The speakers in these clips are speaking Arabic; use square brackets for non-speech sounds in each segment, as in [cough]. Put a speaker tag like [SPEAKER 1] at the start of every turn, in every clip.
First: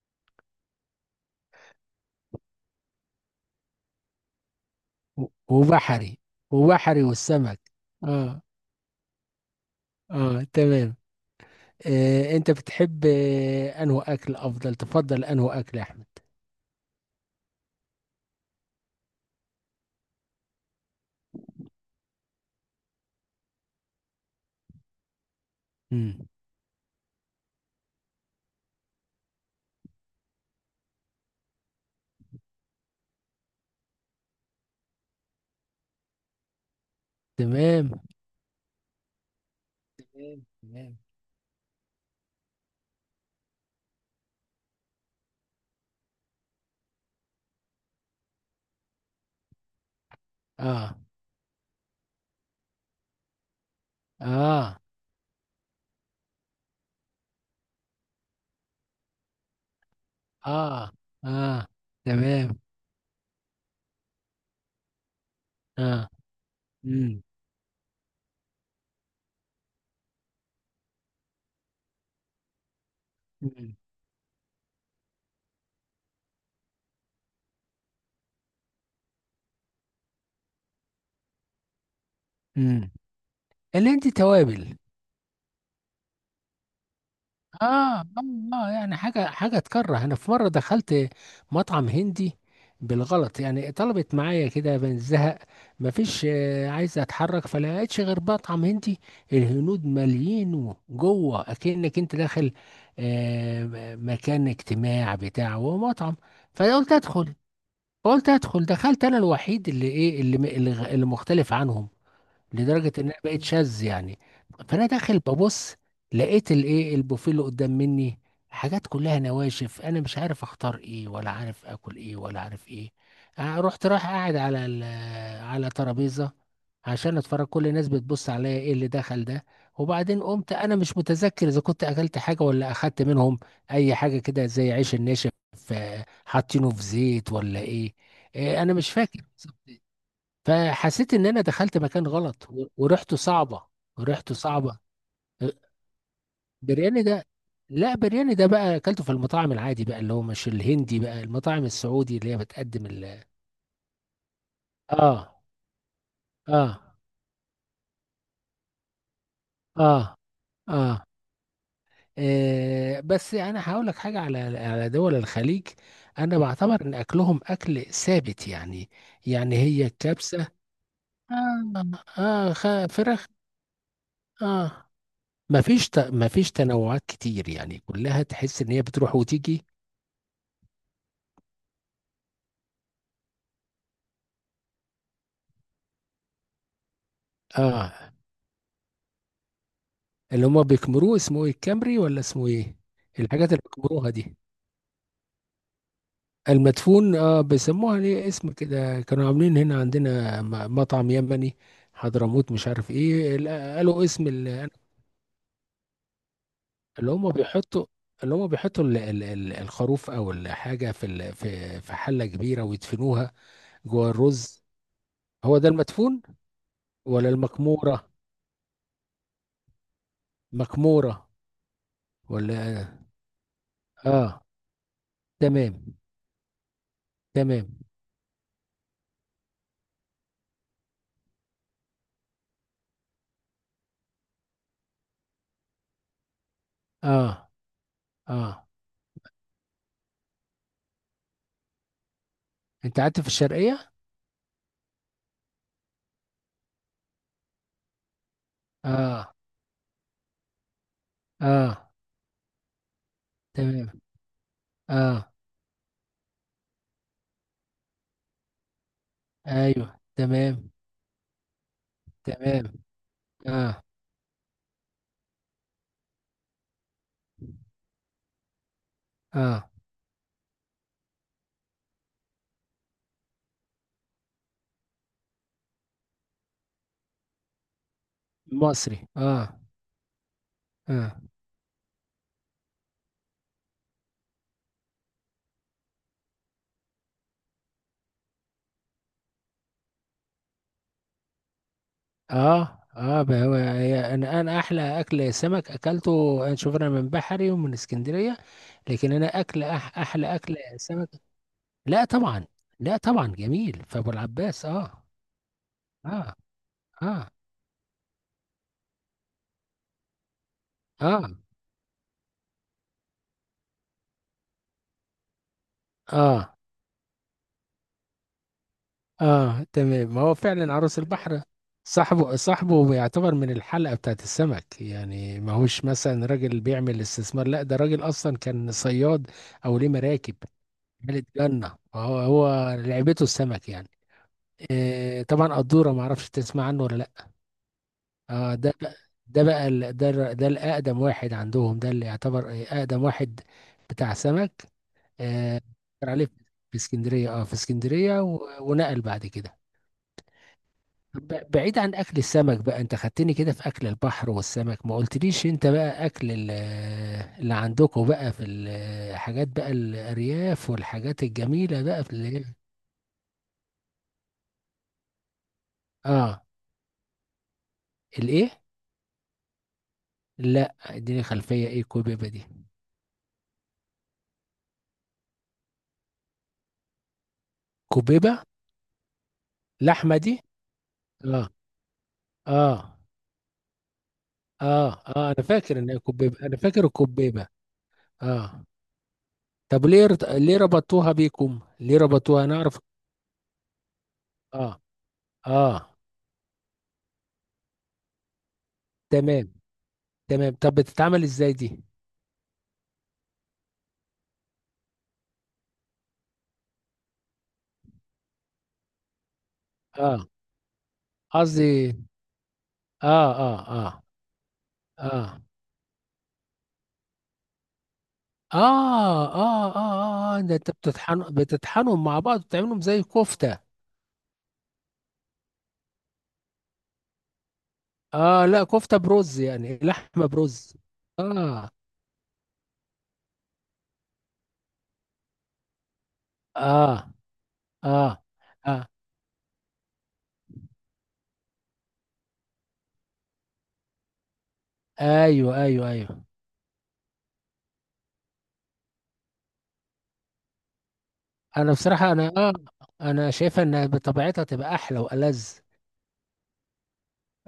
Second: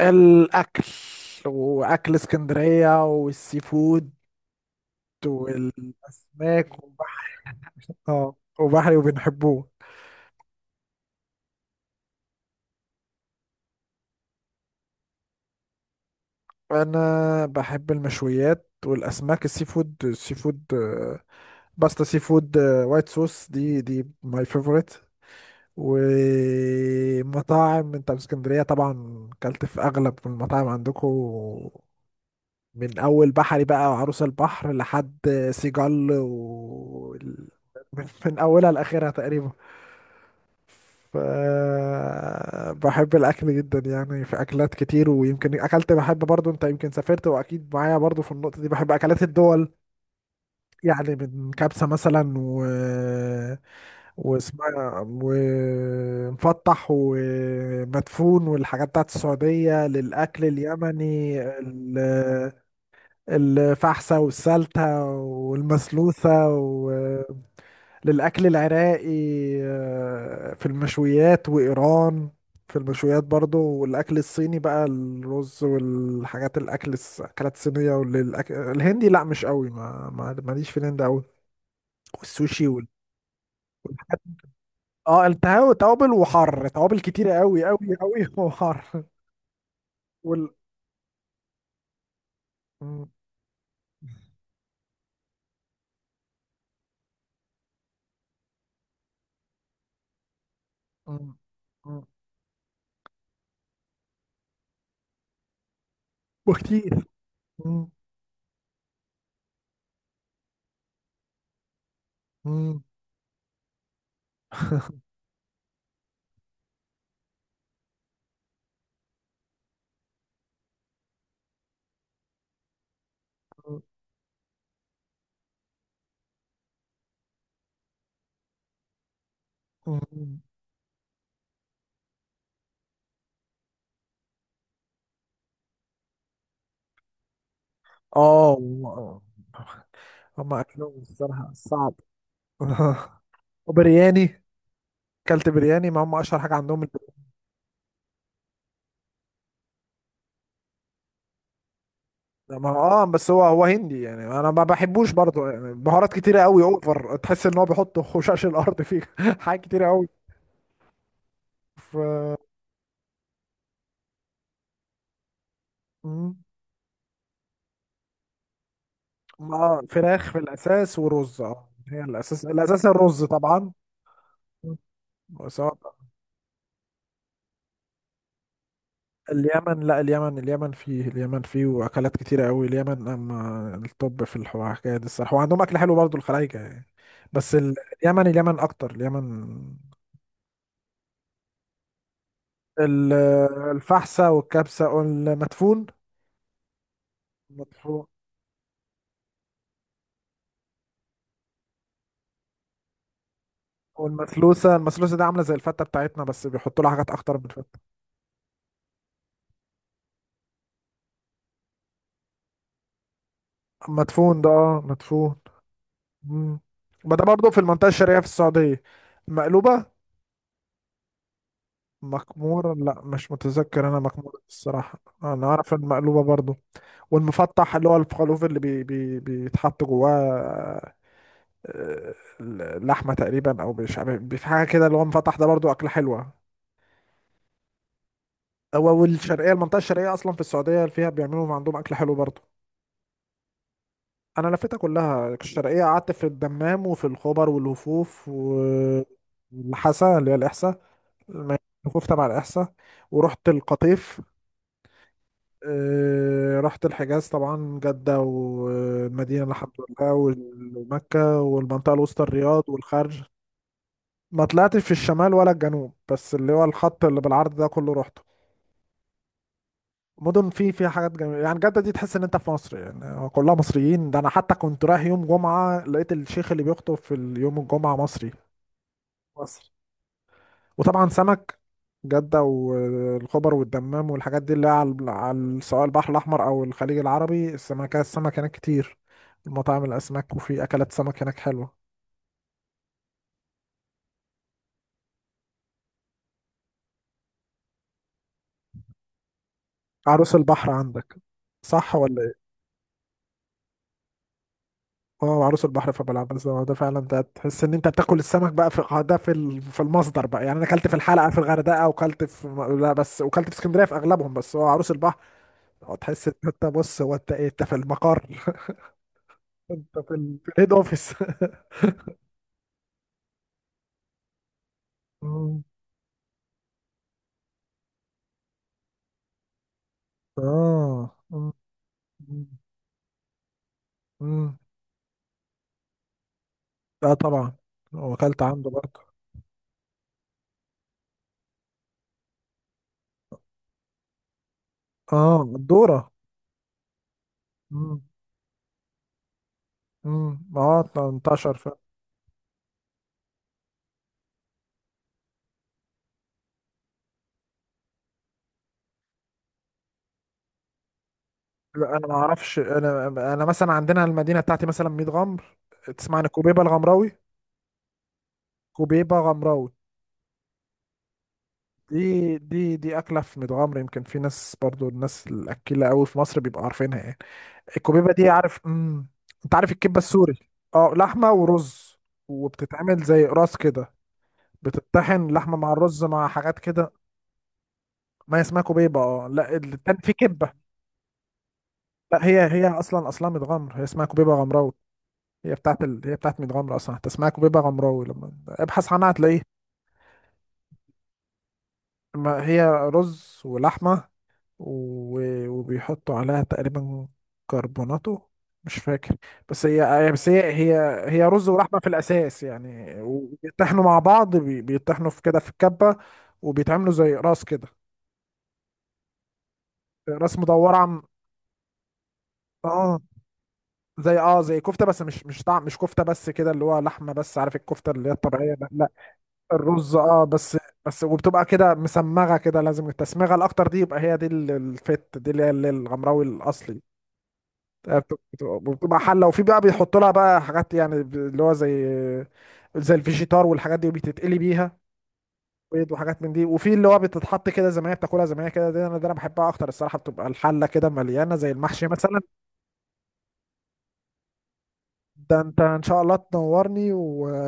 [SPEAKER 1] الأكل وأكل اسكندرية والسي فود
[SPEAKER 2] و- وبحري
[SPEAKER 1] والأسماك
[SPEAKER 2] وبحري
[SPEAKER 1] وبحر،
[SPEAKER 2] والسمك.
[SPEAKER 1] اه
[SPEAKER 2] اه.
[SPEAKER 1] وبحري وبنحبوه.
[SPEAKER 2] اه. تمام. انت بتحب انه اكل تفضل انه اكل يا احمد؟
[SPEAKER 1] أنا بحب المشويات والأسماك، السي فود، باستا سي فود، وايت صوص، دي ماي فيفورت.
[SPEAKER 2] امم.
[SPEAKER 1] ومطاعم انت في اسكندرية طبعا كلت في أغلب المطاعم عندكم، من أول بحري بقى وعروس البحر لحد سيجال و...
[SPEAKER 2] تمام.
[SPEAKER 1] من اولها لاخرها تقريبا.
[SPEAKER 2] تمام. تمام.
[SPEAKER 1] ف بحب الاكل جدا، يعني في اكلات كتير، ويمكن اكلت بحب برضو انت، يمكن سافرت واكيد معايا برضو في النقطة دي. بحب اكلات الدول،
[SPEAKER 2] اه.
[SPEAKER 1] يعني من كبسة مثلا، و
[SPEAKER 2] اه.
[SPEAKER 1] واسمها ومفتح ومدفون والحاجات بتاعت السعودية. للأكل
[SPEAKER 2] اه.
[SPEAKER 1] اليمني
[SPEAKER 2] اه. تمام.
[SPEAKER 1] الفحسة والسلتة
[SPEAKER 2] اه.
[SPEAKER 1] والمسلوسة.
[SPEAKER 2] امم.
[SPEAKER 1] للأكل العراقي، آه، في المشويات، وإيران في المشويات برضو.
[SPEAKER 2] امم.
[SPEAKER 1] والأكل الصيني بقى الرز والحاجات، الأكل الأكلات الصينية. والأكل الهندي لأ مش قوي، ماليش في الهند قوي، والسوشي وال...
[SPEAKER 2] أمم. اللي عندي توابل.
[SPEAKER 1] اه التهاب توابل وحر، توابل كتيرة قوي
[SPEAKER 2] اه.
[SPEAKER 1] قوي
[SPEAKER 2] اه.
[SPEAKER 1] قوي [laughs]
[SPEAKER 2] يعني
[SPEAKER 1] وحر.
[SPEAKER 2] حاجه تكره. انا في مره
[SPEAKER 1] وال
[SPEAKER 2] دخلت مطعم هندي
[SPEAKER 1] م-
[SPEAKER 2] بالغلط، يعني طلبت معايا كده من الزهق. مفيش عايز اتحرك، فلقيتش غير مطعم هندي. الهنود ماليين
[SPEAKER 1] م-
[SPEAKER 2] جوه اكنك
[SPEAKER 1] م-
[SPEAKER 2] انت داخل مكان اجتماع، بتاع هو مطعم. فقلت
[SPEAKER 1] وكتير،
[SPEAKER 2] ادخل.
[SPEAKER 1] م-
[SPEAKER 2] قلت ادخل دخلت، انا الوحيد اللي ايه، اللي م- اللي غ- اللي مختلف عنهم
[SPEAKER 1] م-
[SPEAKER 2] لدرجه انها بقت شاذ يعني. فانا داخل ببص، لقيت الايه البوفيه اللي قدام مني، حاجات كلها نواشف، انا مش عارف اختار ايه ولا عارف اكل ايه ولا عارف ايه.
[SPEAKER 1] م-
[SPEAKER 2] رايح قاعد على ترابيزه عشان اتفرج، كل الناس بتبص عليا ايه اللي دخل ده. وبعدين
[SPEAKER 1] م-
[SPEAKER 2] قمت انا مش متذكر اذا كنت اكلت حاجه ولا اخدت منهم اي حاجه كده زي عيش الناشف. حاطينه في زيت ولا ايه.
[SPEAKER 1] اه
[SPEAKER 2] انا مش
[SPEAKER 1] والله،
[SPEAKER 2] فاكر.
[SPEAKER 1] هما أكلهم
[SPEAKER 2] فحسيت ان انا
[SPEAKER 1] الصراحة
[SPEAKER 2] دخلت
[SPEAKER 1] صعب.
[SPEAKER 2] مكان غلط
[SPEAKER 1] [laughs]
[SPEAKER 2] و- وريحته
[SPEAKER 1] آه،
[SPEAKER 2] صعبه. وريحته
[SPEAKER 1] وبرياني،
[SPEAKER 2] صعبه.
[SPEAKER 1] كلت برياني، ما هم اشهر حاجه عندهم
[SPEAKER 2] برياني ده؟
[SPEAKER 1] البرياني.
[SPEAKER 2] لا برياني ده بقى اكلته في المطاعم العادي بقى، اللي هو مش الهندي بقى، المطاعم السعودي اللي هي
[SPEAKER 1] ما هو
[SPEAKER 2] بتقدم
[SPEAKER 1] اه،
[SPEAKER 2] ال.
[SPEAKER 1] بس هو هندي يعني، انا ما بحبوش
[SPEAKER 2] اه.
[SPEAKER 1] برضه يعني، بهارات كتيره قوي
[SPEAKER 2] اه.
[SPEAKER 1] اوفر، تحس ان هو بيحط خشاش الارض فيه [laughs] حاجات كتيره
[SPEAKER 2] اه.
[SPEAKER 1] قوي.
[SPEAKER 2] اه.
[SPEAKER 1] ف
[SPEAKER 2] بس انا هقول لك حاجه على دول الخليج.
[SPEAKER 1] مم.
[SPEAKER 2] انا بعتبر ان اكلهم اكل ثابت يعني. يعني
[SPEAKER 1] اه
[SPEAKER 2] هي
[SPEAKER 1] فراخ في
[SPEAKER 2] الكبسه.
[SPEAKER 1] الاساس ورز، اه
[SPEAKER 2] اه.
[SPEAKER 1] هي الاساس، الرز
[SPEAKER 2] فراخ.
[SPEAKER 1] طبعا. مم.
[SPEAKER 2] اه. ما
[SPEAKER 1] سواء
[SPEAKER 2] فيش ت... ما فيش تنوعات كتير يعني، كلها تحس ان هي بتروح وتيجي.
[SPEAKER 1] اليمن، لا اليمن، اليمن فيه واكلات كتيره قوي اليمن، اما الطب في الحكايه دي الصراحه، وعندهم اكل حلو برضه الخلايجه يعني. بس ال-
[SPEAKER 2] اه،
[SPEAKER 1] اليمن اكتر، اليمن.
[SPEAKER 2] اللي هما بيكمروه اسمه ايه، الكمري ولا اسمه ايه؟
[SPEAKER 1] ال-
[SPEAKER 2] الحاجات اللي بيكمروها
[SPEAKER 1] الفحسة
[SPEAKER 2] دي.
[SPEAKER 1] والكبسة والمدفون.
[SPEAKER 2] المدفون اه، بيسموها
[SPEAKER 1] مدفون
[SPEAKER 2] ليه اسم كده؟ كانوا عاملين هنا عندنا مطعم يمني، حضرموت مش عارف ايه ال-، قالوا اسم ال-،
[SPEAKER 1] والمثلوسة. المثلوسة دي عاملة زي الفتة بتاعتنا، بس بيحطوا لها حاجات
[SPEAKER 2] اللي هما
[SPEAKER 1] أخطر من الفتة.
[SPEAKER 2] بيحطوا، اللي هما بيحطوا الخروف او الحاجة في ال- في في حلة كبيرة ويدفنوها جوه
[SPEAKER 1] مدفون ده،
[SPEAKER 2] الرز.
[SPEAKER 1] اه مدفون.
[SPEAKER 2] هو ده المدفون
[SPEAKER 1] مم. ما ده
[SPEAKER 2] ولا
[SPEAKER 1] برضه في المنطقة
[SPEAKER 2] المكمورة؟
[SPEAKER 1] الشرقية في السعودية. مقلوبة.
[SPEAKER 2] مكمورة؟
[SPEAKER 1] مكمورة
[SPEAKER 2] ولا.
[SPEAKER 1] لا مش متذكر أنا، مكمورة
[SPEAKER 2] اه.
[SPEAKER 1] الصراحة، أنا أعرف
[SPEAKER 2] تمام.
[SPEAKER 1] المقلوبة برضه.
[SPEAKER 2] تمام.
[SPEAKER 1] والمفتح اللي هو الخروف اللي بي بي بيتحط جواه، آه، لحمة تقريبا أو مش في حاجة كده، اللي هو مفتح ده برضه أكلة حلوة.
[SPEAKER 2] اه. اه.
[SPEAKER 1] هو والشرقيه، المنطقه الشرقيه اصلا في السعوديه فيها بيعملوا عندهم اكل حلو برضه.
[SPEAKER 2] انت قعدت في الشرقية؟
[SPEAKER 1] انا لفيتها كلها الشرقيه، قعدت في الدمام وفي الخبر والوفوف و
[SPEAKER 2] اه.
[SPEAKER 1] والحسا اللي هي الاحساء، الم-
[SPEAKER 2] اه.
[SPEAKER 1] الوفوف تبع الاحساء، ورحت
[SPEAKER 2] تمام.
[SPEAKER 1] القطيف.
[SPEAKER 2] اه.
[SPEAKER 1] آه، رحت الحجاز طبعا، جده والمدينه الحمد
[SPEAKER 2] ايوه.
[SPEAKER 1] لله
[SPEAKER 2] تمام.
[SPEAKER 1] ومكه، والمنطقه الوسطى الرياض
[SPEAKER 2] تمام.
[SPEAKER 1] والخرج.
[SPEAKER 2] اه.
[SPEAKER 1] ما طلعتش في الشمال ولا الجنوب، بس اللي هو الخط اللي بالعرض ده كله رحت.
[SPEAKER 2] اه.
[SPEAKER 1] مدن في فيها حاجات جميله يعني، جده دي تحس ان انت في مصر يعني، هو كلها مصريين، ده انا حتى كنت رايح يوم جمعه لقيت الشيخ اللي بيخطب في يوم الجمعه مصري،
[SPEAKER 2] مصري، اه.
[SPEAKER 1] مصر. وطبعا
[SPEAKER 2] اه.
[SPEAKER 1] سمك، جده والخبر والدمام، والحاجات دي اللي هي على على سواء البحر الاحمر او الخليج العربي، السمكه السمك هناك كتير، المطاعم الاسماك، وفي اكلات سمك هناك حلوه.
[SPEAKER 2] اه. اه. بقى، هو هي-، انا احلى اكل سمك اكلته انا، شوف، انا من بحري ومن اسكندرية. لكن انا اكل،
[SPEAKER 1] عروس
[SPEAKER 2] احلى اكل
[SPEAKER 1] البحر
[SPEAKER 2] سمك.
[SPEAKER 1] عندك صح
[SPEAKER 2] لا
[SPEAKER 1] ولا؟
[SPEAKER 2] طبعا. لا طبعا جميل فابو العباس اه.
[SPEAKER 1] اه عروس البحر
[SPEAKER 2] اه.
[SPEAKER 1] فبلعب، بس هو ده فعلا، ده
[SPEAKER 2] اه.
[SPEAKER 1] تحس ان انت بتاكل السمك بقى، في اه ده في في المصدر بقى يعني. انا اكلت في
[SPEAKER 2] اه.
[SPEAKER 1] الحلقه في الغردقه، وكلت في لا، بس وكلت في اسكندريه في اغلبهم، بس هو عروس البحر اه، تحس ان
[SPEAKER 2] اه.
[SPEAKER 1] انت بص، هو انت ايه، انت في المقر [laughs]
[SPEAKER 2] اه.
[SPEAKER 1] انت
[SPEAKER 2] تمام، ما هو
[SPEAKER 1] في الهيد
[SPEAKER 2] فعلا عروس
[SPEAKER 1] اوفيس
[SPEAKER 2] البحر.
[SPEAKER 1] [laughs]
[SPEAKER 2] صاحبه، صاحبه بيعتبر من الحلقة بتاعت السمك يعني، ما
[SPEAKER 1] مم.
[SPEAKER 2] هوش مثلا راجل بيعمل استثمار. لا ده راجل اصلا كان صياد، او ليه مراكب،
[SPEAKER 1] اه
[SPEAKER 2] ملك
[SPEAKER 1] مم.
[SPEAKER 2] جنة، هو هو لعبته السمك يعني.
[SPEAKER 1] مم.
[SPEAKER 2] آه طبعا قدورة، ما اعرفش تسمع عنه ولا
[SPEAKER 1] اه
[SPEAKER 2] لا.
[SPEAKER 1] طبعا، واكلت
[SPEAKER 2] آه.
[SPEAKER 1] عنده
[SPEAKER 2] ده
[SPEAKER 1] برضه.
[SPEAKER 2] ده بقى ال-، ده الر-، ده الاقدم واحد عندهم، ده اللي يعتبر اقدم واحد بتاع سمك.
[SPEAKER 1] اه
[SPEAKER 2] آه،
[SPEAKER 1] الدوره.
[SPEAKER 2] كان عليه في اسكندرية. اه في
[SPEAKER 1] مم.
[SPEAKER 2] اسكندرية و- ونقل بعد كده.
[SPEAKER 1] مم. اه 18.
[SPEAKER 2] بعيد عن اكل السمك بقى، انت خدتني كده في اكل البحر والسمك، ما قلتليش انت بقى اكل ال-، اللي عندكم بقى في الحاجات، بقى الارياف والحاجات الجميله
[SPEAKER 1] لا
[SPEAKER 2] بقى
[SPEAKER 1] انا
[SPEAKER 2] في
[SPEAKER 1] ما
[SPEAKER 2] اللي.
[SPEAKER 1] اعرفش، انا انا مثلا عندنا المدينه بتاعتي مثلا 100 غمر، تسمع عن
[SPEAKER 2] اه.
[SPEAKER 1] كوبيبه الغمراوي؟
[SPEAKER 2] الايه؟
[SPEAKER 1] كوبيبه غمراوي
[SPEAKER 2] لا اديني خلفيه، ايه كوبيبه
[SPEAKER 1] دي،
[SPEAKER 2] دي؟
[SPEAKER 1] دي اكله في ميت غمر، يمكن في ناس برضو، الناس الاكيله قوي في مصر بيبقوا عارفينها يعني، الكوبيبه دي
[SPEAKER 2] كوبيبه.
[SPEAKER 1] عارف، امم. انت عارف الكبه
[SPEAKER 2] لحمه
[SPEAKER 1] السوري،
[SPEAKER 2] دي؟
[SPEAKER 1] اه لحمه
[SPEAKER 2] اه.
[SPEAKER 1] ورز،
[SPEAKER 2] اه.
[SPEAKER 1] وبتتعمل زي قراص كده،
[SPEAKER 2] اه.
[SPEAKER 1] بتطحن
[SPEAKER 2] اه، انا
[SPEAKER 1] لحمه مع
[SPEAKER 2] فاكر ان هي
[SPEAKER 1] الرز مع
[SPEAKER 2] كوبيبه، انا
[SPEAKER 1] حاجات
[SPEAKER 2] فاكر
[SPEAKER 1] كده.
[SPEAKER 2] الكوبيبه.
[SPEAKER 1] ما هي اسمها
[SPEAKER 2] اه.
[SPEAKER 1] كوبيبه اه، لا
[SPEAKER 2] طب
[SPEAKER 1] التاني
[SPEAKER 2] ليه
[SPEAKER 1] في
[SPEAKER 2] رت-
[SPEAKER 1] كبه.
[SPEAKER 2] ليه ربطوها بيكم؟ ليه
[SPEAKER 1] لا هي
[SPEAKER 2] ربطوها
[SPEAKER 1] هي
[SPEAKER 2] نعرف.
[SPEAKER 1] اصلا، اصلا ميت غمر هي اسمها كوبيبه
[SPEAKER 2] اه.
[SPEAKER 1] غمراوي، هي بتاعت
[SPEAKER 2] اه.
[SPEAKER 1] ال... هي بتاعت ميت غمر اصلا، حتى اسمها كبيبه غمراوي لما ابحث عنها هتلاقيه.
[SPEAKER 2] تمام. تمام، طب بتتعمل ازاي دي؟
[SPEAKER 1] ما هي رز ولحمه و... وبيحطوا عليها تقريبا كربوناتو، مش فاكر، بس هي هي-
[SPEAKER 2] اه.
[SPEAKER 1] بس هي هي هي رز ولحمه في
[SPEAKER 2] قصدي،
[SPEAKER 1] الاساس يعني،
[SPEAKER 2] اه. اه.
[SPEAKER 1] وبيطحنوا مع
[SPEAKER 2] اه.
[SPEAKER 1] بعض، بي... بيطحنوا في كده
[SPEAKER 2] اه.
[SPEAKER 1] في الكبه. وبيتعملوا زي راس كده،
[SPEAKER 2] اه. اه. اه.
[SPEAKER 1] راس
[SPEAKER 2] اه. آه، ده انت
[SPEAKER 1] مدوره، عم...
[SPEAKER 2] بتطحن، بتطحنهم مع بعض وتعملهم
[SPEAKER 1] اه
[SPEAKER 2] زي كفتة؟
[SPEAKER 1] زي، زي كفته، بس مش مش طعم، مش كفته، بس كده اللي هو لحمه بس، عارف الكفته اللي هي
[SPEAKER 2] اه.
[SPEAKER 1] الطبيعيه،
[SPEAKER 2] لا
[SPEAKER 1] لا
[SPEAKER 2] كفتة برز يعني،
[SPEAKER 1] الرز اه
[SPEAKER 2] لحمة
[SPEAKER 1] بس،
[SPEAKER 2] برز.
[SPEAKER 1] بس. وبتبقى
[SPEAKER 2] اه.
[SPEAKER 1] كده مسمغه كده، لازم التسمغه الاكتر دي، يبقى هي دي الفت دي اللي هي اللي الغمراوي الاصلي.
[SPEAKER 2] اه. اه. اه.
[SPEAKER 1] وبتبقى حله، وفي بقى بيحط لها بقى حاجات يعني، اللي هو زي، الفيجيتار والحاجات دي، وبتتقلي بيها
[SPEAKER 2] ايوه ايوه
[SPEAKER 1] بيض وحاجات
[SPEAKER 2] ايوه.
[SPEAKER 1] من دي. وفي اللي هو بتتحط كده زي ما هي، بتاكلها زي ما هي كده، دي انا، ده انا بحبها اكتر الصراحه، بتبقى الحله كده مليانه زي
[SPEAKER 2] انا
[SPEAKER 1] المحشي
[SPEAKER 2] بصراحة
[SPEAKER 1] مثلا.
[SPEAKER 2] انا اه، انا شايفة ان بطبيعتها تبقى احلى
[SPEAKER 1] ده
[SPEAKER 2] والذ.
[SPEAKER 1] انت ان شاء الله تنورني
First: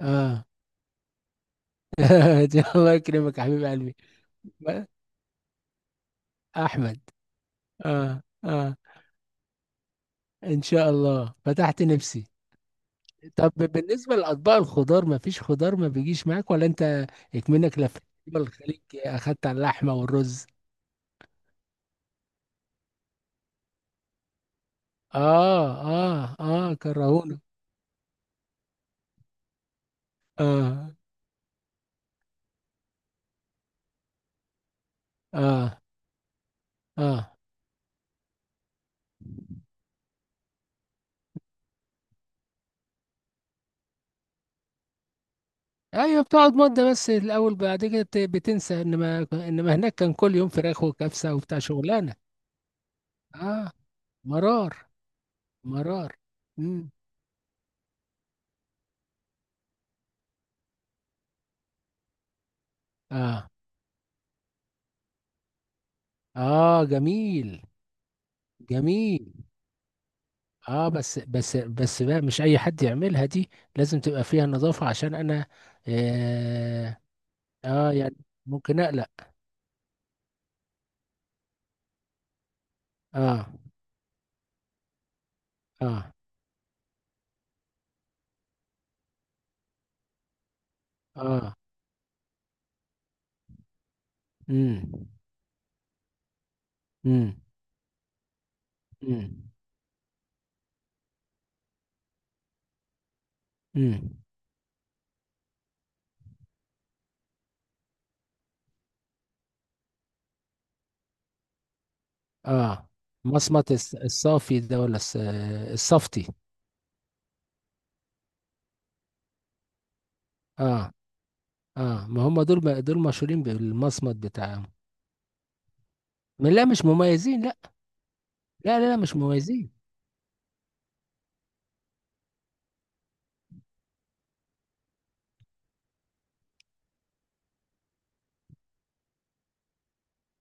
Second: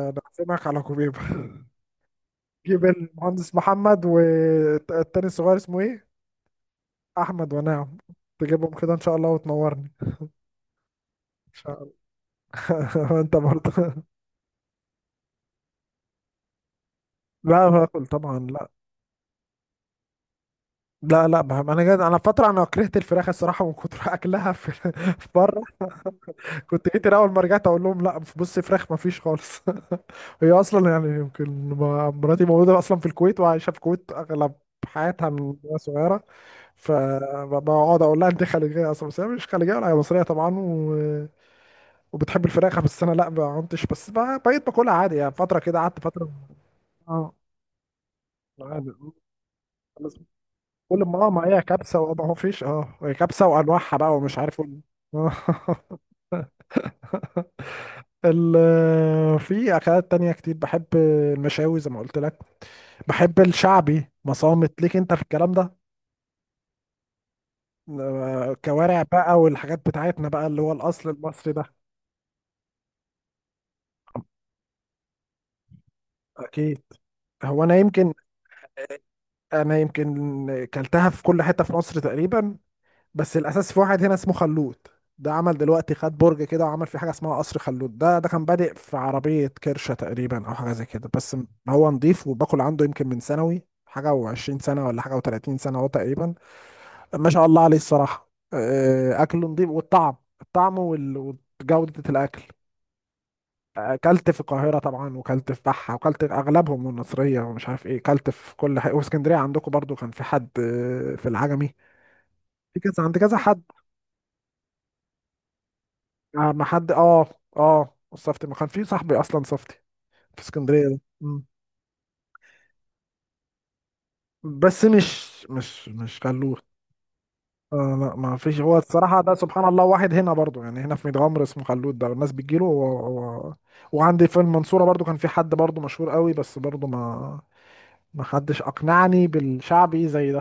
[SPEAKER 2] اه.
[SPEAKER 1] على كوبيبه [laughs]
[SPEAKER 2] [laughs] دي
[SPEAKER 1] جيب
[SPEAKER 2] الله يكرمك يا
[SPEAKER 1] المهندس
[SPEAKER 2] حبيب قلبي.
[SPEAKER 1] محمد والتاني الصغير اسمه ايه،
[SPEAKER 2] احمد.
[SPEAKER 1] احمد ونعم،
[SPEAKER 2] اه.
[SPEAKER 1] تجيبهم
[SPEAKER 2] اه.
[SPEAKER 1] كده ان شاء الله وتنورني.
[SPEAKER 2] ان شاء الله
[SPEAKER 1] ان
[SPEAKER 2] فتحت
[SPEAKER 1] شاء
[SPEAKER 2] نفسي.
[SPEAKER 1] الله. [laughs] وانت
[SPEAKER 2] طب
[SPEAKER 1] برضه.
[SPEAKER 2] بالنسبة لأطباق الخضار، مفيش خضار ما بيجيش معاك، ولا أنت
[SPEAKER 1] لا
[SPEAKER 2] إكمنك لفيت
[SPEAKER 1] باكل طبعا،
[SPEAKER 2] دول
[SPEAKER 1] لا
[SPEAKER 2] الخليج أخدت على اللحمة والرز؟
[SPEAKER 1] لا لا بهم. انا جد انا فتره انا كرهت الفراخ الصراحه، من كتر اكلها في [laughs] في بره.
[SPEAKER 2] آه آه آه
[SPEAKER 1] كنت جيت اول
[SPEAKER 2] كرهونا.
[SPEAKER 1] ما رجعت اقول لهم لا بص، فراخ ما فيش خالص [laughs] هي اصلا
[SPEAKER 2] آه.
[SPEAKER 1] يعني، يمكن مراتي موجوده اصلا في الكويت، وعايشه في الكويت اغلب حياتها من وهي
[SPEAKER 2] آه.
[SPEAKER 1] صغيره،
[SPEAKER 2] آه.
[SPEAKER 1] فبقعد اقول لها انت خليجيه اصلا، بس هي مش خليجيه ولا، هي مصريه طبعا و... وبتحب الفراخ، بس انا لا ما كنتش، بس بقيت باكلها عادي يعني، فتره كده قعدت
[SPEAKER 2] أيوة
[SPEAKER 1] فتره.
[SPEAKER 2] بتقعد مدة بس
[SPEAKER 1] اه
[SPEAKER 2] الأول، بعد كده بتنسى،
[SPEAKER 1] عادي.
[SPEAKER 2] إنما هناك كان
[SPEAKER 1] خلاص.
[SPEAKER 2] كل يوم فراخ
[SPEAKER 1] كل ما اه،
[SPEAKER 2] وكبسة
[SPEAKER 1] ما
[SPEAKER 2] وبتاع
[SPEAKER 1] هي كبسة،
[SPEAKER 2] شغلانة.
[SPEAKER 1] وما هو فيش اه، هي كبسة
[SPEAKER 2] آه.
[SPEAKER 1] وانواعها بقى ومش عارف
[SPEAKER 2] مرار. مرار.
[SPEAKER 1] [laughs]
[SPEAKER 2] مم.
[SPEAKER 1] آه، في اكلات تانية كتير، بحب المشاوي زي ما قلت لك، بحب
[SPEAKER 2] آه.
[SPEAKER 1] الشعبي، مصامت ليك انت في الكلام ده.
[SPEAKER 2] آه جميل.
[SPEAKER 1] آه، كوارع
[SPEAKER 2] جميل
[SPEAKER 1] بقى والحاجات بتاعتنا بقى، اللي هو
[SPEAKER 2] اه،
[SPEAKER 1] الاصل
[SPEAKER 2] بس
[SPEAKER 1] المصري
[SPEAKER 2] بس
[SPEAKER 1] ده.
[SPEAKER 2] بس بقى مش اي حد يعملها دي، لازم تبقى فيها نظافة عشان انا
[SPEAKER 1] اكيد،
[SPEAKER 2] اه,
[SPEAKER 1] هو انا
[SPEAKER 2] آه
[SPEAKER 1] يمكن
[SPEAKER 2] يعني ممكن اقلق.
[SPEAKER 1] انا يمكن كلتها في كل حتة في مصر تقريبا، بس
[SPEAKER 2] اه.
[SPEAKER 1] الاساس في واحد هنا اسمه خلود، عمل دلوقتي
[SPEAKER 2] اه.
[SPEAKER 1] خد برج كده وعمل فيه حاجه اسمها قصر خلود. ده كان بادئ في عربيه كرشه تقريبا، او حاجه زي كده، بس
[SPEAKER 2] اه.
[SPEAKER 1] هو نضيف، وباكل عنده يمكن من ثانوي حاجه، و20 سنه ولا
[SPEAKER 2] امم.
[SPEAKER 1] حاجه و30 سنه هو تقريبا. ما
[SPEAKER 2] امم.
[SPEAKER 1] شاء الله عليه الصراحه، آه، اكله
[SPEAKER 2] امم.
[SPEAKER 1] نضيف، والطعم، الطعم وال- وجوده الاكل. آه،
[SPEAKER 2] امم.
[SPEAKER 1] اكلت في القاهره طبعا، وكلت في بحه، وكلت اغلبهم والنصريه ومش عارف ايه، كلت في كل حاجه. واسكندريه عندكم برضو كان في حد، آه، في العجمي، في
[SPEAKER 2] اه،
[SPEAKER 1] كذا عند كذا حد،
[SPEAKER 2] مصمت الس-، الصافي ده ولا الس-، آه، الصفتي؟
[SPEAKER 1] آه ما حد اه، اه صفتي ما كان في صاحبي اصلا، صفتي في
[SPEAKER 2] اه.
[SPEAKER 1] اسكندريه ده، مم.
[SPEAKER 2] اه. ما هم دول ب-، دول مشهورين بالمصمت بتاعهم.
[SPEAKER 1] بس مش مش مش خلود.
[SPEAKER 2] لا مش مميزين لا.
[SPEAKER 1] آه لا ما فيش، هو
[SPEAKER 2] لا لا, لا مش
[SPEAKER 1] الصراحه ده سبحان
[SPEAKER 2] مميزين.
[SPEAKER 1] الله، واحد هنا برضو يعني، هنا في ميت غمر اسمه خلود، ده الناس بتجيله، هو وعندي في المنصوره برضو كان في حد برضو مشهور قوي، بس برضو ما، ما حدش اقنعني بالشعبي زي ده.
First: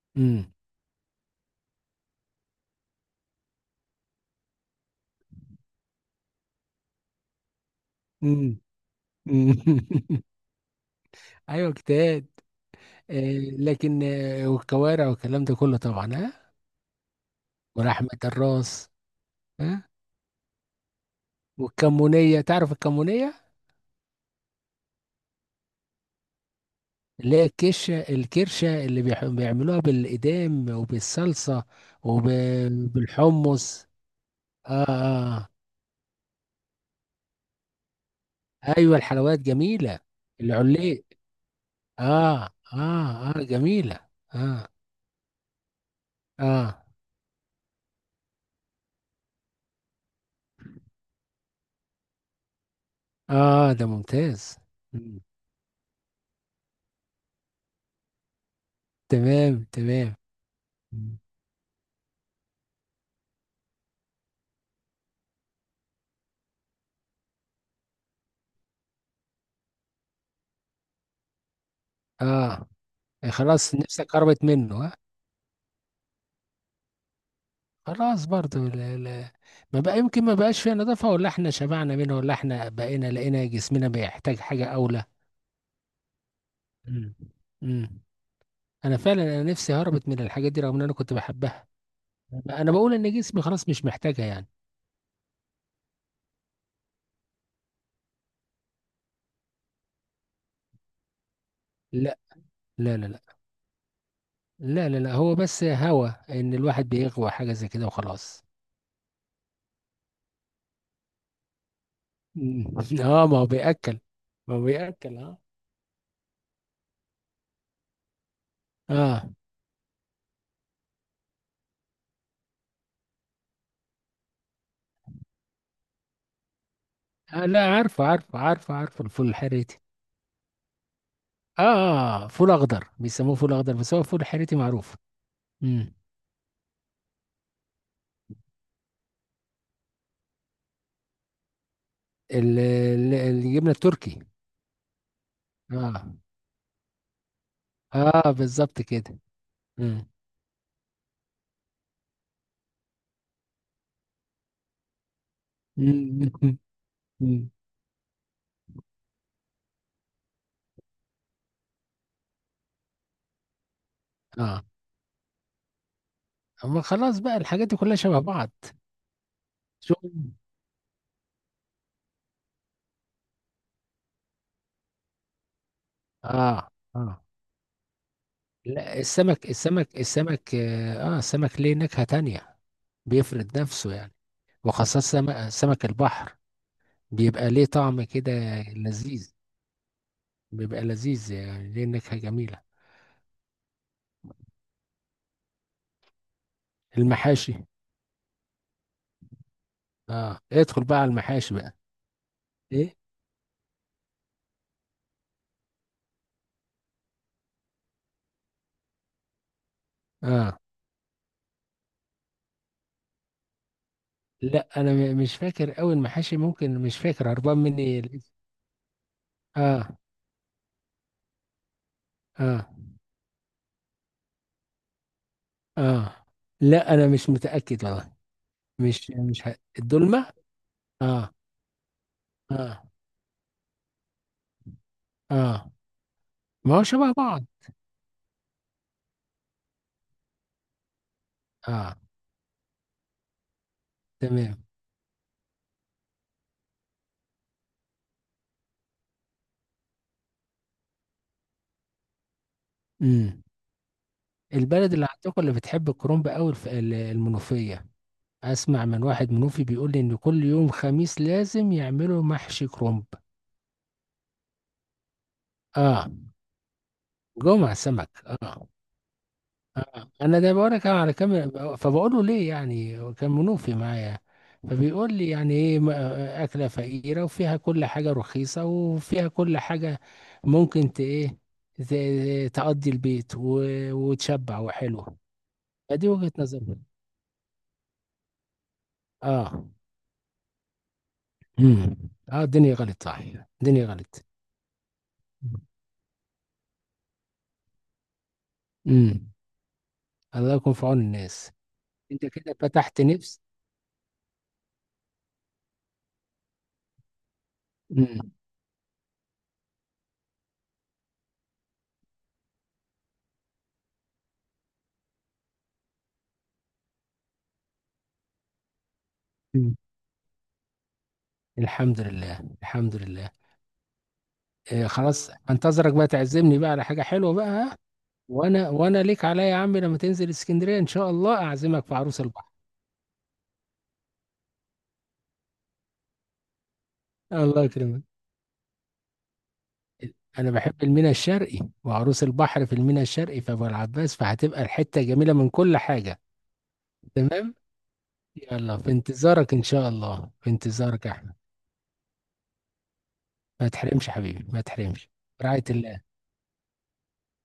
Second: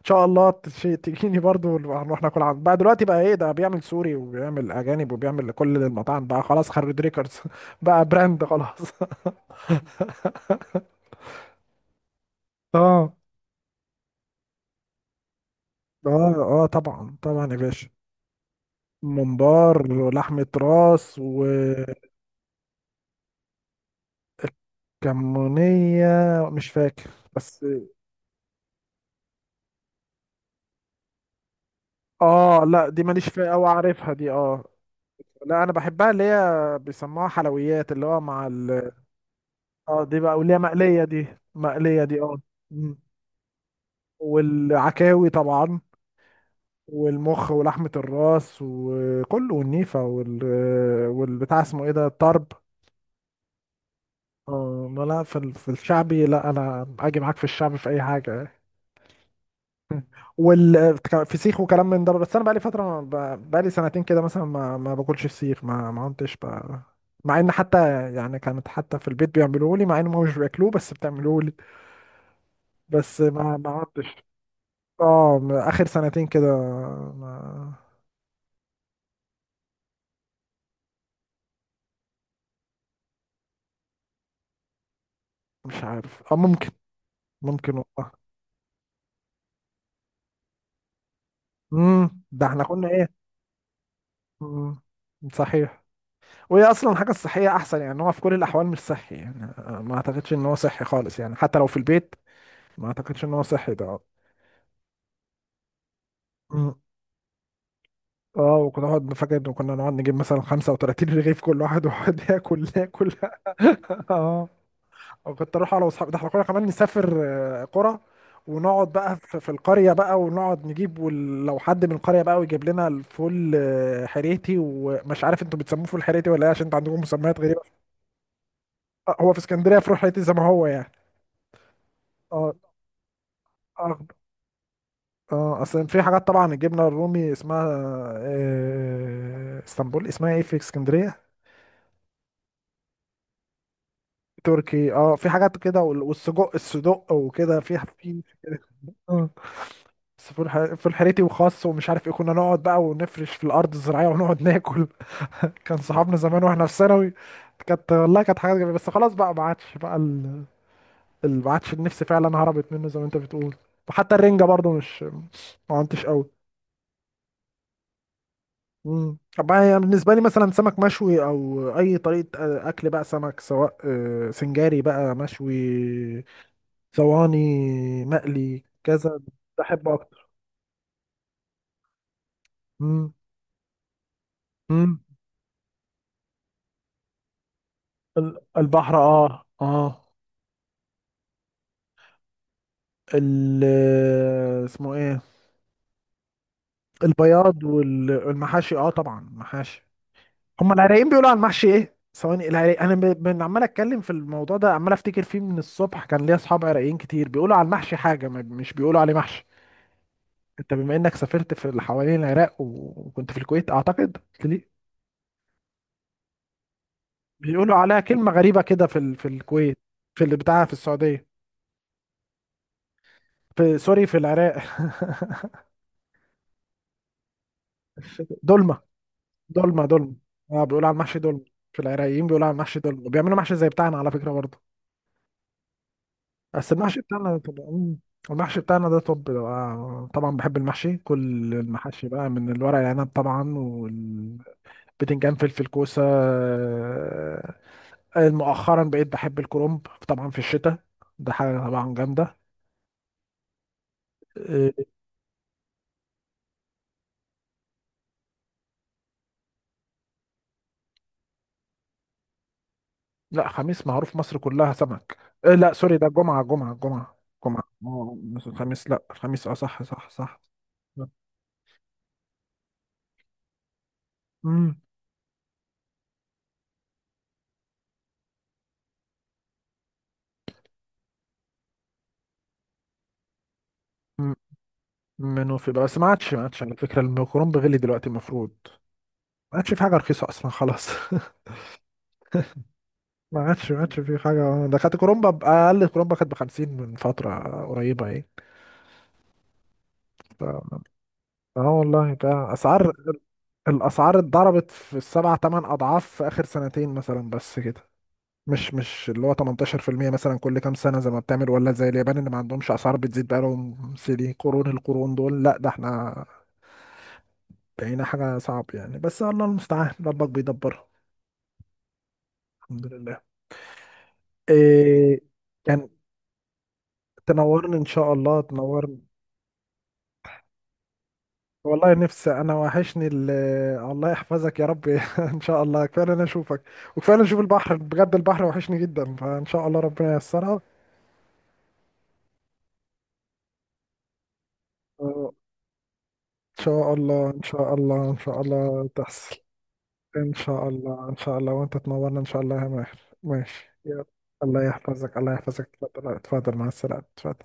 [SPEAKER 1] ان شاء الله
[SPEAKER 2] امم.
[SPEAKER 1] تجيني برضو، هنروح ناكل عند، بقى دلوقتي بقى ايه، ده بيعمل سوري وبيعمل اجانب وبيعمل لكل المطاعم، بقى خلاص خرج ريكوردز [laughs] بقى براند
[SPEAKER 2] امم.
[SPEAKER 1] خلاص.
[SPEAKER 2] [laughs] أمم.
[SPEAKER 1] [laughs]
[SPEAKER 2] ايوه اجتهاد.
[SPEAKER 1] اه
[SPEAKER 2] إيه، لكن آه، والكوارع والكلام ده كله طبعا ها.
[SPEAKER 1] اه اه طبعا طبعا يا باشا،
[SPEAKER 2] ولحمة الراس. ها.
[SPEAKER 1] ممبار ولحمة راس
[SPEAKER 2] والكمونية، تعرف الكمونية؟
[SPEAKER 1] وكمونية، مش فاكر
[SPEAKER 2] اللي هي
[SPEAKER 1] بس.
[SPEAKER 2] الكشة الكرشة اللي بيعملوها بالإدام وبالصلصة
[SPEAKER 1] اه لا دي ماليش فيها، او
[SPEAKER 2] وبالحمص.
[SPEAKER 1] عارفها دي اه.
[SPEAKER 2] آه, آه.
[SPEAKER 1] لا انا بحبها، اللي هي بيسموها حلويات اللي هو مع ال،
[SPEAKER 2] أيوة الحلويات جميلة.
[SPEAKER 1] اه دي بقى واللي هي مقلية
[SPEAKER 2] العليق.
[SPEAKER 1] دي، مقلية دي اه.
[SPEAKER 2] آه
[SPEAKER 1] مم.
[SPEAKER 2] آه آه جميلة. آه
[SPEAKER 1] والعكاوي طبعا،
[SPEAKER 2] آه
[SPEAKER 1] والمخ ولحمة الراس وكله، والنيفة وال، والبتاع اسمه ايه ده، الطرب،
[SPEAKER 2] آه ده ممتاز.
[SPEAKER 1] اه لا
[SPEAKER 2] مم.
[SPEAKER 1] لا، في في الشعبي لا، انا اجي معاك في الشعبي في اي حاجه.
[SPEAKER 2] تمام. تمام. مم.
[SPEAKER 1] والفسيخ وكلام من ده، بس انا بقالي فتره ما، بقالي سنتين كده مثلا، ما ما باكلش فسيخ، ما ما كنتش ب... مع ان حتى يعني، كانت حتى في البيت بيعملوه لي، مع ان هم مش بياكلوه، بس بتعملوه لي،
[SPEAKER 2] آه.
[SPEAKER 1] بس ما ما
[SPEAKER 2] خلاص نفسك
[SPEAKER 1] عدتش.
[SPEAKER 2] قربت منه آه.
[SPEAKER 1] اه اخر سنتين كده ما.
[SPEAKER 2] خلاص برضو، لا لا، ما بقى يمكن ما بقاش فيها نظافة، ولا احنا شبعنا منها، ولا احنا بقينا لقينا جسمنا بيحتاج حاجة أولى.
[SPEAKER 1] مش عارف اه، ممكن،
[SPEAKER 2] مم.
[SPEAKER 1] ممكن
[SPEAKER 2] امم.
[SPEAKER 1] والله.
[SPEAKER 2] انا فعلا انا نفسي هربت من الحاجات دي رغم ان انا كنت بحبها.
[SPEAKER 1] امم، ده احنا
[SPEAKER 2] انا
[SPEAKER 1] كنا
[SPEAKER 2] بقول ان
[SPEAKER 1] ايه،
[SPEAKER 2] جسمي خلاص مش محتاجها يعني.
[SPEAKER 1] امم، صحيح، وهي اصلا الحاجه الصحيه احسن يعني، هو في كل الاحوال مش صحي يعني، آه، ما اعتقدش ان هو صحي خالص يعني، حتى لو في البيت
[SPEAKER 2] لا
[SPEAKER 1] ما
[SPEAKER 2] لا لا. لا
[SPEAKER 1] اعتقدش ان هو صحي ده.
[SPEAKER 2] لا لا, لا. هو بس هوى ان
[SPEAKER 1] مم.
[SPEAKER 2] الواحد بيغوى حاجة زي كده وخلاص.
[SPEAKER 1] اه وكنا نقعد، فاكر ان كنا نقعد نجيب مثلا 35 رغيف كل واحد، ويقعد
[SPEAKER 2] مم.
[SPEAKER 1] ياكل
[SPEAKER 2] [laughs]
[SPEAKER 1] ياكل [laughs]
[SPEAKER 2] اه ما هو بيأكل،
[SPEAKER 1] اه
[SPEAKER 2] ما هو بيأكل اه.
[SPEAKER 1] وكنت اروح انا واصحابي، ده احنا كنا كمان نسافر، آه، قرى، ونقعد بقى
[SPEAKER 2] اه.
[SPEAKER 1] في القريه بقى، ونقعد نجيب، ولو حد من القريه بقى ويجيب لنا الفول، آه، حريتي، ومش عارف انتوا بتسموه فول حريتي ولا ايه، عشان انتوا عندكم مسميات
[SPEAKER 2] آه،
[SPEAKER 1] غريبه.
[SPEAKER 2] لا عارفه عارفه عارفه عارفه
[SPEAKER 1] آه،
[SPEAKER 2] الفول
[SPEAKER 1] هو في اسكندريه
[SPEAKER 2] الحريتي.
[SPEAKER 1] فول حريتي زي ما هو يعني.
[SPEAKER 2] اه. آه، آه، فول اخضر، بيسموه فول اخضر، بس هو
[SPEAKER 1] اه،
[SPEAKER 2] فول حريتي معروف.
[SPEAKER 1] اه اصل
[SPEAKER 2] امم.
[SPEAKER 1] في حاجات طبعا، الجبنه الرومي اسمها، آه، اسطنبول، اسمها ايه في اسكندريه،
[SPEAKER 2] ال- ال- الجبنه التركي.
[SPEAKER 1] تركي اه، في حاجات كده
[SPEAKER 2] اه.
[SPEAKER 1] والسجق الصدق، وكده في في
[SPEAKER 2] اه بالظبط كده.
[SPEAKER 1] اه.
[SPEAKER 2] امم.
[SPEAKER 1] بس في في الحريتي وخاص ومش عارف ايه، كنا نقعد بقى ونفرش في الارض الزراعيه ونقعد ناكل [laughs] كان صحابنا
[SPEAKER 2] أمم.
[SPEAKER 1] زمان واحنا في ثانوي.
[SPEAKER 2] أمم.
[SPEAKER 1] كانت والله كانت حاجات جميله، بس خلاص بقى، ما عادش بقى ال... ما عادش النفس فعلا، هربت منه زي ما انت بتقول. وحتى
[SPEAKER 2] [laughs]
[SPEAKER 1] الرنجه
[SPEAKER 2] اه
[SPEAKER 1] برضو مش، ما عدتش قوي.
[SPEAKER 2] اما خلاص بقى الحاجات دي كلها شبه بعض.
[SPEAKER 1] مم. طب هي
[SPEAKER 2] شو.
[SPEAKER 1] بالنسبة لي مثلا سمك مشوي أو أي طريقة، آه، أكل بقى سمك، سواء آه، سنجاري بقى، مشوي،
[SPEAKER 2] اه. اه.
[SPEAKER 1] صواني، مقلي،
[SPEAKER 2] لا
[SPEAKER 1] كذا،
[SPEAKER 2] السمك
[SPEAKER 1] بحبه
[SPEAKER 2] السمك
[SPEAKER 1] أكتر.
[SPEAKER 2] السمك اه، آه، السمك ليه نكهة تانية،
[SPEAKER 1] مم.
[SPEAKER 2] بيفرد نفسه يعني،
[SPEAKER 1] مم.
[SPEAKER 2] وخاصة سمك، سمك البحر بيبقى ليه طعم كده
[SPEAKER 1] البحر
[SPEAKER 2] لذيذ،
[SPEAKER 1] آه آه،
[SPEAKER 2] بيبقى لذيذ يعني، ليه نكهة جميلة.
[SPEAKER 1] ال اسمه إيه،
[SPEAKER 2] المحاشي.
[SPEAKER 1] البياض والمحاشي، آه طبعا محاشي.
[SPEAKER 2] اه
[SPEAKER 1] هما
[SPEAKER 2] ادخل بقى
[SPEAKER 1] العراقيين
[SPEAKER 2] على
[SPEAKER 1] بيقولوا على
[SPEAKER 2] المحاشي
[SPEAKER 1] المحشي
[SPEAKER 2] بقى.
[SPEAKER 1] إيه، ثواني، العراق، أنا
[SPEAKER 2] ايه.
[SPEAKER 1] عمال أتكلم في الموضوع ده، عمال أفتكر فيه من الصبح، كان ليا أصحاب عراقيين كتير، بيقولوا على المحشي حاجة مش بيقولوا عليه محشي.
[SPEAKER 2] اه،
[SPEAKER 1] انت بما انك سافرت في اللي حوالين العراق وكنت في الكويت اعتقد قلت لي،
[SPEAKER 2] لا انا مش فاكر قوي المحاشي، ممكن مش فاكر، هربان
[SPEAKER 1] بيقولوا
[SPEAKER 2] مني
[SPEAKER 1] عليها
[SPEAKER 2] الاسم.
[SPEAKER 1] كلمة غريبة كده في ال... في الكويت،
[SPEAKER 2] اه.
[SPEAKER 1] في اللي بتاعها في السعودية،
[SPEAKER 2] اه.
[SPEAKER 1] في سوري، في العراق [laughs]
[SPEAKER 2] اه. لا انا مش متاكد والله.
[SPEAKER 1] دولمة
[SPEAKER 2] مش مش ه...
[SPEAKER 1] دولمة دولمة.
[SPEAKER 2] الدولمه.
[SPEAKER 1] اه بيقولوا على المحشي
[SPEAKER 2] اه.
[SPEAKER 1] دولمة، في العراقيين بيقولوا على المحشي
[SPEAKER 2] اه.
[SPEAKER 1] دولمة، بيعملوا محشي زي بتاعنا على فكرة برضه،
[SPEAKER 2] اه،
[SPEAKER 1] بس
[SPEAKER 2] ما هو
[SPEAKER 1] المحشي
[SPEAKER 2] شبه
[SPEAKER 1] بتاعنا ده
[SPEAKER 2] بعض.
[SPEAKER 1] طب، مم. المحشي بتاعنا ده طب، آه، طبعا بحب المحشي، كل
[SPEAKER 2] اه.
[SPEAKER 1] المحاشي بقى من الورق العنب طبعا، والبتنجان،
[SPEAKER 2] تمام.
[SPEAKER 1] فلفل، كوسة، آه، مؤخرا بقيت بحب الكرنب طبعا في الشتاء، ده حاجة طبعا جامدة.
[SPEAKER 2] امم.
[SPEAKER 1] إيه،
[SPEAKER 2] البلد اللي عندكم اللي بتحب الكرنب قوي الف...، ال-، المنوفيه. اسمع من واحد منوفي بيقول لي ان كل يوم خميس لازم يعملوا محشي كرنب.
[SPEAKER 1] لا خميس معروف مصر كلها سمك، إيه، لا سوري ده
[SPEAKER 2] اه.
[SPEAKER 1] جمعة، جمعة، جمعة
[SPEAKER 2] جمعه سمك.
[SPEAKER 1] آه،
[SPEAKER 2] اه.
[SPEAKER 1] الخميس لا الخميس اه صح صح
[SPEAKER 2] انا
[SPEAKER 1] صح.
[SPEAKER 2] ده بقول لك على كام، فبقول له ليه؟ يعني كان منوفي معايا.
[SPEAKER 1] امم،
[SPEAKER 2] فبيقول لي يعني ايه، ما- اكله فقيره وفيها كل حاجه رخيصه وفيها كل حاجه، ممكن ت ايه، تقضي البيت وتشبع وحلو.
[SPEAKER 1] منه في بقى، بس ما
[SPEAKER 2] فدي وجهه
[SPEAKER 1] عادش، ما عادش على
[SPEAKER 2] نظري.
[SPEAKER 1] فكرة الكرنب غلي دلوقتي المفروض، ما
[SPEAKER 2] اه.
[SPEAKER 1] عادش في حاجة رخيصة أصلا خلاص [laughs]
[SPEAKER 2] امم. اه الدنيا غلط صح.
[SPEAKER 1] ما عادش، ما
[SPEAKER 2] الدنيا
[SPEAKER 1] عادش في
[SPEAKER 2] غلط.
[SPEAKER 1] حاجة، ده كانت كرومبا أقل كرومبا كانت بخمسين من فترة قريبة ايه.
[SPEAKER 2] امم.
[SPEAKER 1] ف...
[SPEAKER 2] الله يكون في عون الناس.
[SPEAKER 1] اه والله
[SPEAKER 2] انت
[SPEAKER 1] بقى
[SPEAKER 2] كده
[SPEAKER 1] أسعار،
[SPEAKER 2] فتحت نفس.
[SPEAKER 1] الاسعار اتضربت في السبع تمن اضعاف في اخر سنتين مثلا بس كده،
[SPEAKER 2] امم.
[SPEAKER 1] مش مش اللي هو 18% مثلا كل كام سنه زي ما بتعمل، ولا زي اليابان اللي ما عندهمش اسعار بتزيد بقالهم سنين، قرون، القرون دول، لا ده احنا بقينا حاجه صعب يعني، بس الله المستعان، ربك بيدبرها.
[SPEAKER 2] الحمد لله.
[SPEAKER 1] الحمد
[SPEAKER 2] الحمد
[SPEAKER 1] لله.
[SPEAKER 2] لله. إيه
[SPEAKER 1] إيه.
[SPEAKER 2] خلاص،
[SPEAKER 1] كان،
[SPEAKER 2] انتظرك بقى تعزمني بقى على حاجة حلوة بقى،
[SPEAKER 1] تنورني
[SPEAKER 2] ها؟
[SPEAKER 1] ان شاء الله،
[SPEAKER 2] وانا،
[SPEAKER 1] تنورني.
[SPEAKER 2] ليك عليا يا عم، لما تنزل اسكندرية ان شاء الله اعزمك
[SPEAKER 1] والله
[SPEAKER 2] في عروس
[SPEAKER 1] نفسي
[SPEAKER 2] البحر.
[SPEAKER 1] انا، وحشني ال، الله يحفظك يا رب [laughs] ان شاء الله، كفايه إن انا اشوفك، وكفايه إن أنا اشوف
[SPEAKER 2] الله
[SPEAKER 1] البحر
[SPEAKER 2] يكرمك.
[SPEAKER 1] بجد، البحر وحشني جدا، فان شاء الله ربنا
[SPEAKER 2] انا
[SPEAKER 1] ييسرها.
[SPEAKER 2] بحب الميناء الشرقي، وعروس البحر في الميناء الشرقي في ابو العباس، فهتبقى الحتة جميلة من كل حاجة.
[SPEAKER 1] ان شاء الله ان
[SPEAKER 2] تمام.
[SPEAKER 1] شاء الله ان شاء
[SPEAKER 2] يلا
[SPEAKER 1] الله
[SPEAKER 2] في
[SPEAKER 1] تحصل.
[SPEAKER 2] انتظارك ان شاء الله،
[SPEAKER 1] ان
[SPEAKER 2] في
[SPEAKER 1] شاء
[SPEAKER 2] انتظارك
[SPEAKER 1] الله
[SPEAKER 2] يا
[SPEAKER 1] ان
[SPEAKER 2] احمد.
[SPEAKER 1] شاء الله وانت تنورنا ان شاء الله يا ماهر،
[SPEAKER 2] ما
[SPEAKER 1] ماشي يلا.
[SPEAKER 2] تحرمش حبيبي ما
[SPEAKER 1] الله
[SPEAKER 2] تحرمش.
[SPEAKER 1] يحفظك الله
[SPEAKER 2] رعاية
[SPEAKER 1] يحفظك،
[SPEAKER 2] الله.
[SPEAKER 1] اتفضل اتفضل مع السلامة اتفضل.